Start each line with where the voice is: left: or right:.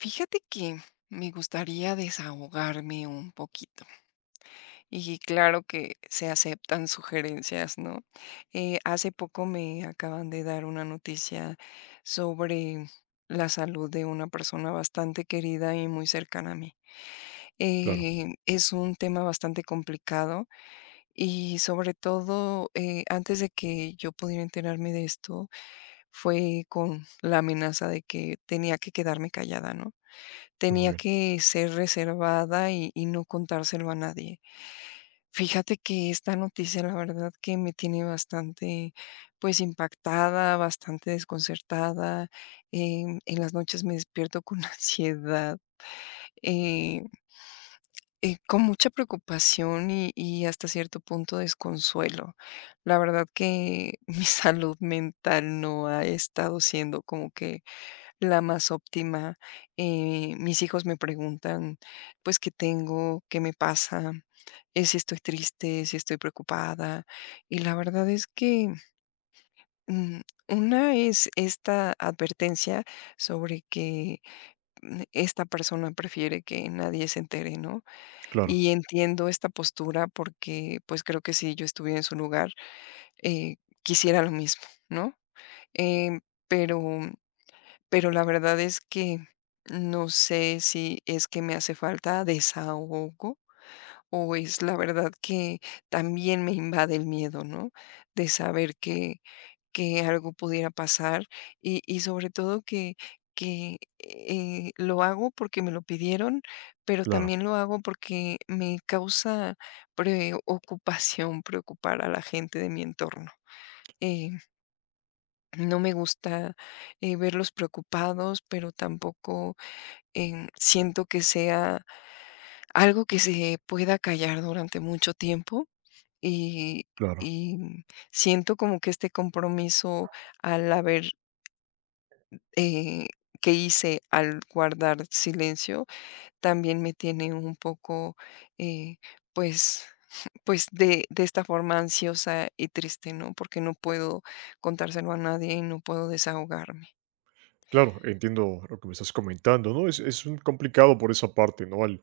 left: Fíjate que me gustaría desahogarme un poquito. Y claro que se aceptan sugerencias, ¿no? Hace poco me acaban de dar una noticia sobre la salud de una persona bastante querida y muy cercana a mí.
right: Claro,
left: Es un tema bastante complicado y sobre todo antes de que yo pudiera enterarme de esto, fue con la amenaza de que tenía que quedarme callada, ¿no?
right: muy
left: Tenía
right: bien.
left: que ser reservada y no contárselo a nadie. Fíjate que esta noticia, la verdad que me tiene bastante, pues, impactada, bastante desconcertada. En las noches me despierto con ansiedad, eh, con mucha preocupación y hasta cierto punto desconsuelo. La verdad que mi salud mental no ha estado siendo como que la más óptima, mis hijos me preguntan, pues, ¿qué tengo? ¿Qué me pasa? Si estoy triste, si estoy preocupada. Y la verdad es que, mm, una es esta advertencia sobre que, esta persona prefiere que nadie se entere, ¿no?
right: Claro,
left: Y entiendo esta postura porque, pues, creo que si yo estuviera en su lugar, eh, quisiera lo mismo, ¿no? Em, pero pero la verdad es que no sé si es que me hace falta desahogo o es la verdad que también me invade el miedo, ¿no? De saber que algo pudiera pasar y sobre todo que lo hago porque me lo pidieron, pero
right: claro,
left: también lo hago porque me causa preocupación preocupar a la gente de mi entorno. Eh, no me gusta verlos preocupados, pero tampoco siento que sea algo que se pueda callar durante mucho tiempo y,
right: claro,
left: y siento como que este compromiso al haber eh, que hice al guardar silencio también me tiene un poco eh, pues pues de esta forma ansiosa y triste, ¿no? Porque no puedo contárselo a nadie y no puedo desahogarme.
right: claro. Entiendo lo que me estás comentando, ¿no? Es un complicado por esa parte, ¿no? Al,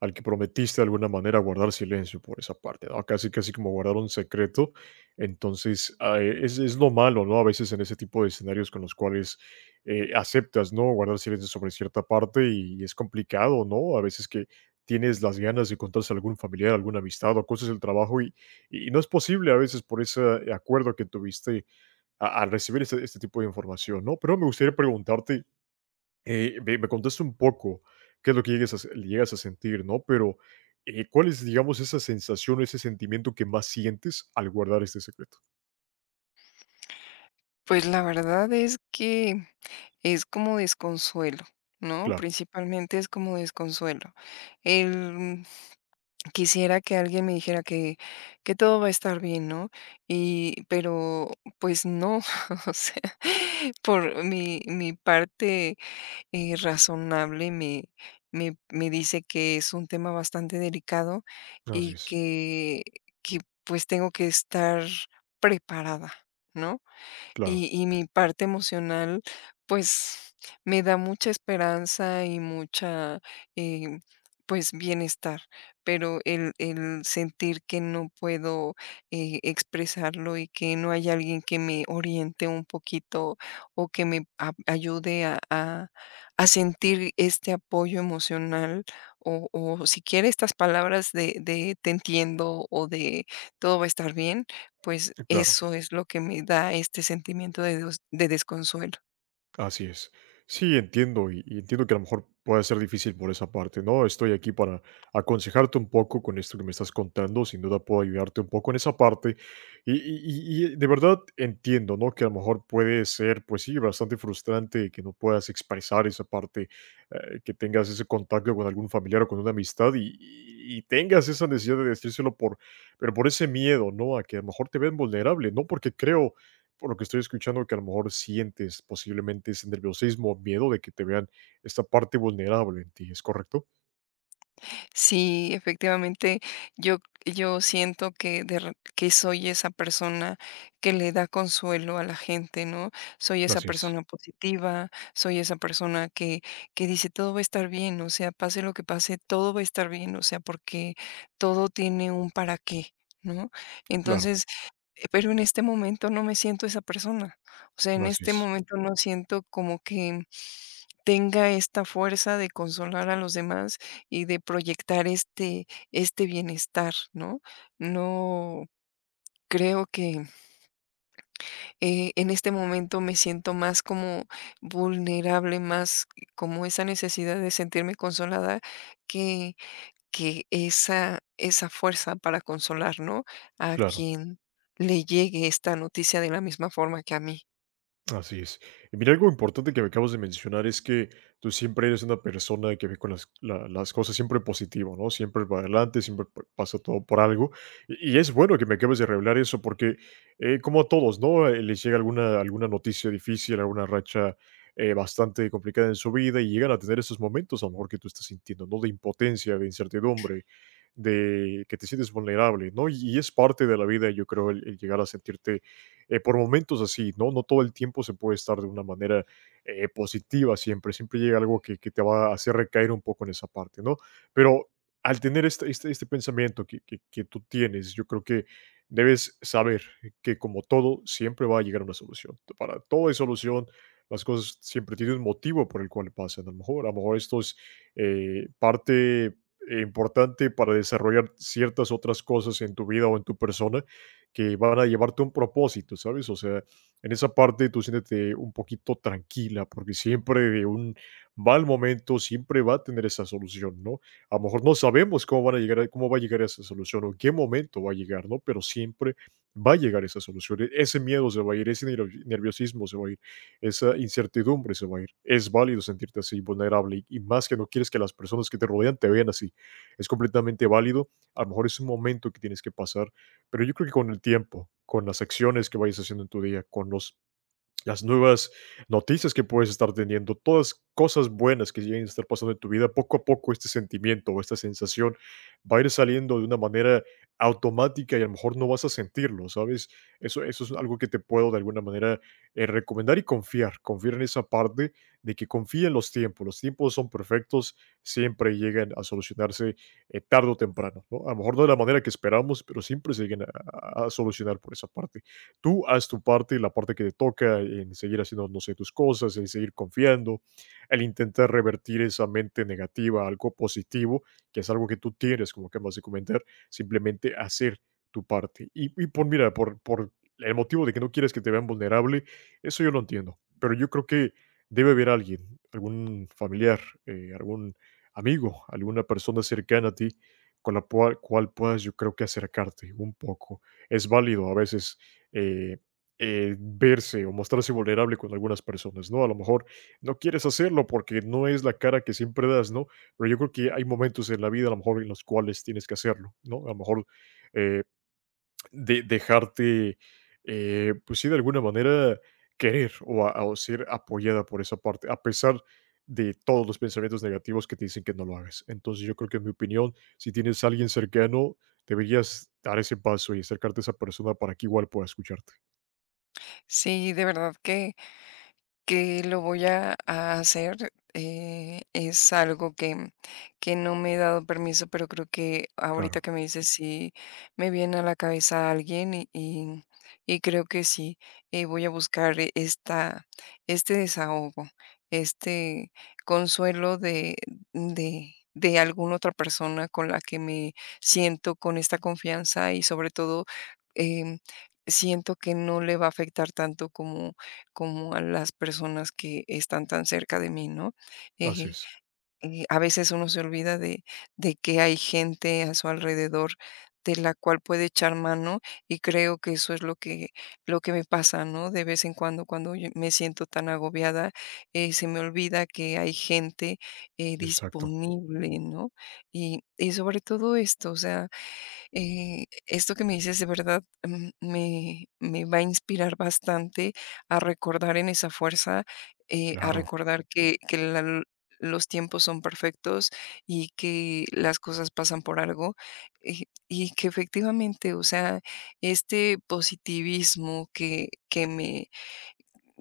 right: al que prometiste de alguna manera guardar silencio por esa parte, ¿no? Casi como guardar un secreto. Entonces, es lo malo, ¿no? A veces en ese tipo de escenarios con los cuales aceptas, ¿no? Guardar silencio sobre cierta parte y, es complicado, ¿no? A veces que tienes las ganas de contarse a algún familiar, alguna amistad o cosas del trabajo y no es posible a veces por ese acuerdo que tuviste al recibir este tipo de información, ¿no? Pero me gustaría preguntarte, me contaste un poco qué es lo que llegas a, llegas a sentir, ¿no? Pero, ¿cuál es, digamos, esa sensación, ese sentimiento que más sientes al guardar este secreto?
left: Pues la verdad es que es como desconsuelo, ¿no?
right: Claro,
left: Principalmente es como desconsuelo. El mm, quisiera que alguien me dijera que todo va a estar bien, ¿no? Y pero, pues no, o sea, por mi parte, razonable me dice que es un tema bastante delicado
right: así
left: y
right: es,
left: que, pues, tengo que estar preparada, ¿no?
right: claro,
left: Y y mi parte emocional, pues, me da mucha esperanza y mucha, em, pues, bienestar. Pero el sentir que no puedo, expresarlo y que no hay alguien que me oriente un poquito o que me a ayude a sentir este apoyo emocional o siquiera estas palabras de: "Te entiendo" o de: "Todo va a estar bien" pues
right: claro.
left: eso es lo que me da este sentimiento de dos de desconsuelo.
right: Así es. Sí, entiendo, y entiendo que a lo mejor pueda ser difícil por esa parte, ¿no? Estoy aquí para aconsejarte un poco con esto que me estás contando, sin duda puedo ayudarte un poco en esa parte. Y de verdad entiendo, ¿no? Que a lo mejor puede ser, pues sí, bastante frustrante que no puedas expresar esa parte, que tengas ese contacto con algún familiar o con una amistad y tengas esa necesidad de decírselo por pero por ese miedo, ¿no? A que a lo mejor te ven vulnerable, no porque creo por lo que estoy escuchando, que a lo mejor sientes posiblemente ese nerviosismo o miedo de que te vean esta parte vulnerable en ti, ¿es correcto?
left: Sí, efectivamente, yo, yo siento que, que soy esa persona que le da consuelo a la gente, ¿no? Soy esa
right: Así es,
left: persona positiva, soy esa persona que dice todo va a estar bien, o sea, pase lo que pase, todo va a estar bien, o sea, porque todo tiene un para qué. ¿No?
right: claro,
left: Entonces, pero en este momento no me siento esa persona. O sea, en
right: así
left: este
right: es,
left: momento no siento como que tenga esta fuerza de consolar a los demás y de proyectar este, este bienestar, ¿no? No creo que en este momento me siento más como vulnerable, más como esa necesidad de sentirme consolada que, que esa fuerza para consolar, ¿no? A
right: claro.
left: quien le llegue esta noticia de la misma forma que a mí.
right: Así es. Y mira, algo importante que me acabas de mencionar es que tú siempre eres una persona que ve con las, las cosas siempre positivo, ¿no? Siempre para adelante, siempre pasa todo por algo. Y es bueno que me acabes de revelar eso porque, como a todos, ¿no? Les llega alguna noticia difícil, alguna racha bastante complicada en su vida y llegan a tener esos momentos, a lo mejor que tú estás sintiendo, ¿no? De impotencia, de incertidumbre, de que te sientes vulnerable, ¿no? Y es parte de la vida, yo creo, el llegar a sentirte por momentos así, ¿no? No todo el tiempo se puede estar de una manera positiva siempre, siempre llega algo que te va a hacer recaer un poco en esa parte, ¿no? Pero al tener este pensamiento que tú tienes, yo creo que debes saber que como todo, siempre va a llegar una solución. Para todo hay solución, las cosas siempre tienen un motivo por el cual pasan. A lo mejor esto es parte importante para desarrollar ciertas otras cosas en tu vida o en tu persona que van a llevarte a un propósito, ¿sabes? O sea, en esa parte tú siéntete un poquito tranquila, porque siempre de un mal momento siempre va a tener esa solución, ¿no? A lo mejor no sabemos cómo van a llegar, cómo va a llegar esa solución o en qué momento va a llegar, ¿no? Pero siempre va a llegar esa solución. Ese miedo se va a ir, ese nerviosismo se va a ir, esa incertidumbre se va a ir. Es válido sentirte así, vulnerable, y más que no quieres que las personas que te rodean te vean así. Es completamente válido. A lo mejor es un momento que tienes que pasar pero yo creo que con el tiempo, con las acciones que vayas haciendo en tu día, con los las nuevas noticias que puedes estar teniendo, todas cosas buenas que lleguen a estar pasando en tu vida, poco a poco este sentimiento o esta sensación va a ir saliendo de una manera automática y a lo mejor no vas a sentirlo, ¿sabes? Eso es algo que te puedo de alguna manera recomendar y confiar, confiar en esa parte de que confía en los tiempos son perfectos, siempre llegan a solucionarse tarde o temprano, ¿no? A lo mejor no de la manera que esperamos, pero siempre se llegan a a solucionar por esa parte tú haz tu parte, la parte que te toca en seguir haciendo, no sé, tus cosas, en seguir confiando, el intentar revertir esa mente negativa a algo positivo, que es algo que tú tienes, como acabas de comentar, simplemente hacer tu parte. Y, por, mira, por el motivo de que no quieres que te vean vulnerable, eso yo lo entiendo, pero yo creo que debe haber alguien, algún familiar, algún amigo, alguna persona cercana a ti con la cual, cual puedas yo creo que acercarte un poco. Es válido a veces eh, verse o mostrarse vulnerable con algunas personas, ¿no? A lo mejor no quieres hacerlo porque no es la cara que siempre das, ¿no? Pero yo creo que hay momentos en la vida a lo mejor en los cuales tienes que hacerlo, ¿no? A lo mejor eh, dejarte, pues sí, de alguna manera querer o ser apoyada por esa parte, a pesar de todos los pensamientos negativos que te dicen que no lo hagas. Entonces yo creo que en mi opinión, si tienes a alguien cercano, deberías dar ese paso y acercarte a esa persona para que igual pueda escucharte.
left: Sí, de verdad que lo voy a hacer, es algo que no me he dado permiso, pero creo que ahorita
right: Claro,
left: que me dices sí me viene a la cabeza alguien y creo que sí, voy a buscar esta este desahogo, este consuelo de de alguna otra persona con la que me siento con esta confianza y sobre todo, em, siento que no le va a afectar tanto como como a las personas que están tan cerca de mí, ¿no?
right: así
left: Eh,
right: es,
left: a veces uno se olvida de que hay gente a su alrededor de la cual puede echar mano y creo que eso es lo que me pasa, ¿no? De vez en cuando, cuando yo me siento tan agobiada, se me olvida que hay gente
right: exacto,
left: disponible, ¿no? Y sobre todo esto, o sea, esto que me dices de verdad, me, me va a inspirar bastante a recordar en esa fuerza, a
right: claro,
left: recordar que los tiempos son perfectos y que las cosas pasan por algo, y que efectivamente, o sea, este positivismo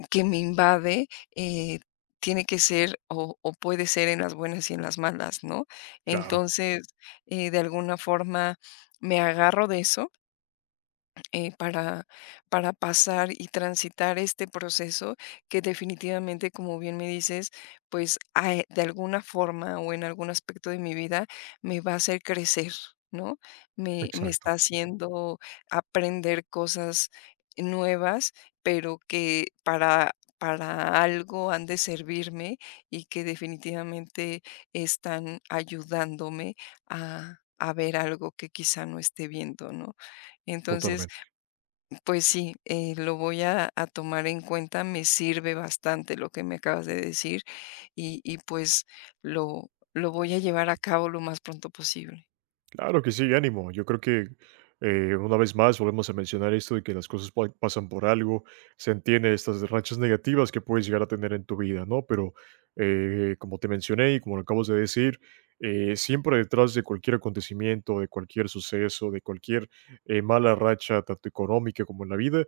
left: que me invade, eh, tiene que ser o puede ser en las buenas y en las malas, ¿no?
right: claro,
left: Entonces, de alguna forma me agarro de eso, eh, para, para pasar y transitar este proceso que definitivamente, como bien me dices, pues de alguna forma o en algún aspecto de mi vida me va a hacer crecer, ¿no? Me está
right: exacto,
left: haciendo aprender cosas nuevas, pero que para algo han de servirme y que definitivamente están ayudándome a ver algo que quizá no esté viendo, ¿no? Entonces,
right: totalmente.
left: pues sí, lo voy a tomar en cuenta, me sirve bastante lo que me acabas de decir y pues lo voy a llevar a cabo lo más pronto posible.
right: Claro que sí, ánimo. Yo creo que una vez más volvemos a mencionar esto de que las cosas pasan por algo, se entiende estas rachas negativas que puedes llegar a tener en tu vida, ¿no? Pero como te mencioné y como lo acabas de decir, siempre detrás de cualquier acontecimiento, de cualquier suceso, de cualquier mala racha, tanto económica como en la vida,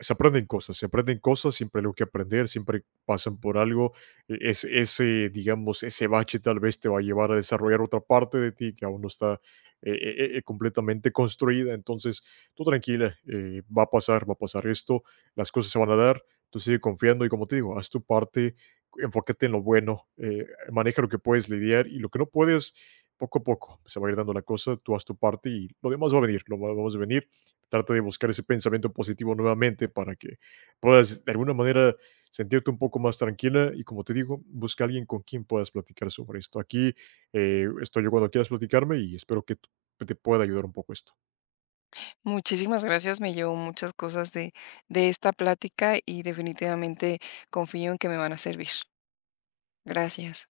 right: se aprenden cosas, siempre hay algo que aprender, siempre pasan por algo. Es, ese, digamos, ese bache tal vez te va a llevar a desarrollar otra parte de ti que aún no está completamente construida. Entonces, tú tranquila, va a pasar esto, las cosas se van a dar, tú sigue confiando y como te digo, haz tu parte, enfócate en lo bueno, maneja lo que puedes lidiar y lo que no puedes, poco a poco se va a ir dando la cosa, tú haz tu parte y lo demás va a venir, lo demás va a venir. Trata de buscar ese pensamiento positivo nuevamente para que puedas de alguna manera sentirte un poco más tranquila y como te digo, busca a alguien con quien puedas platicar sobre esto. Aquí estoy yo cuando quieras platicarme y espero que te pueda ayudar un poco esto.
left: Muchísimas gracias, me llevo muchas cosas de esta plática y definitivamente confío en que me van a servir. Gracias.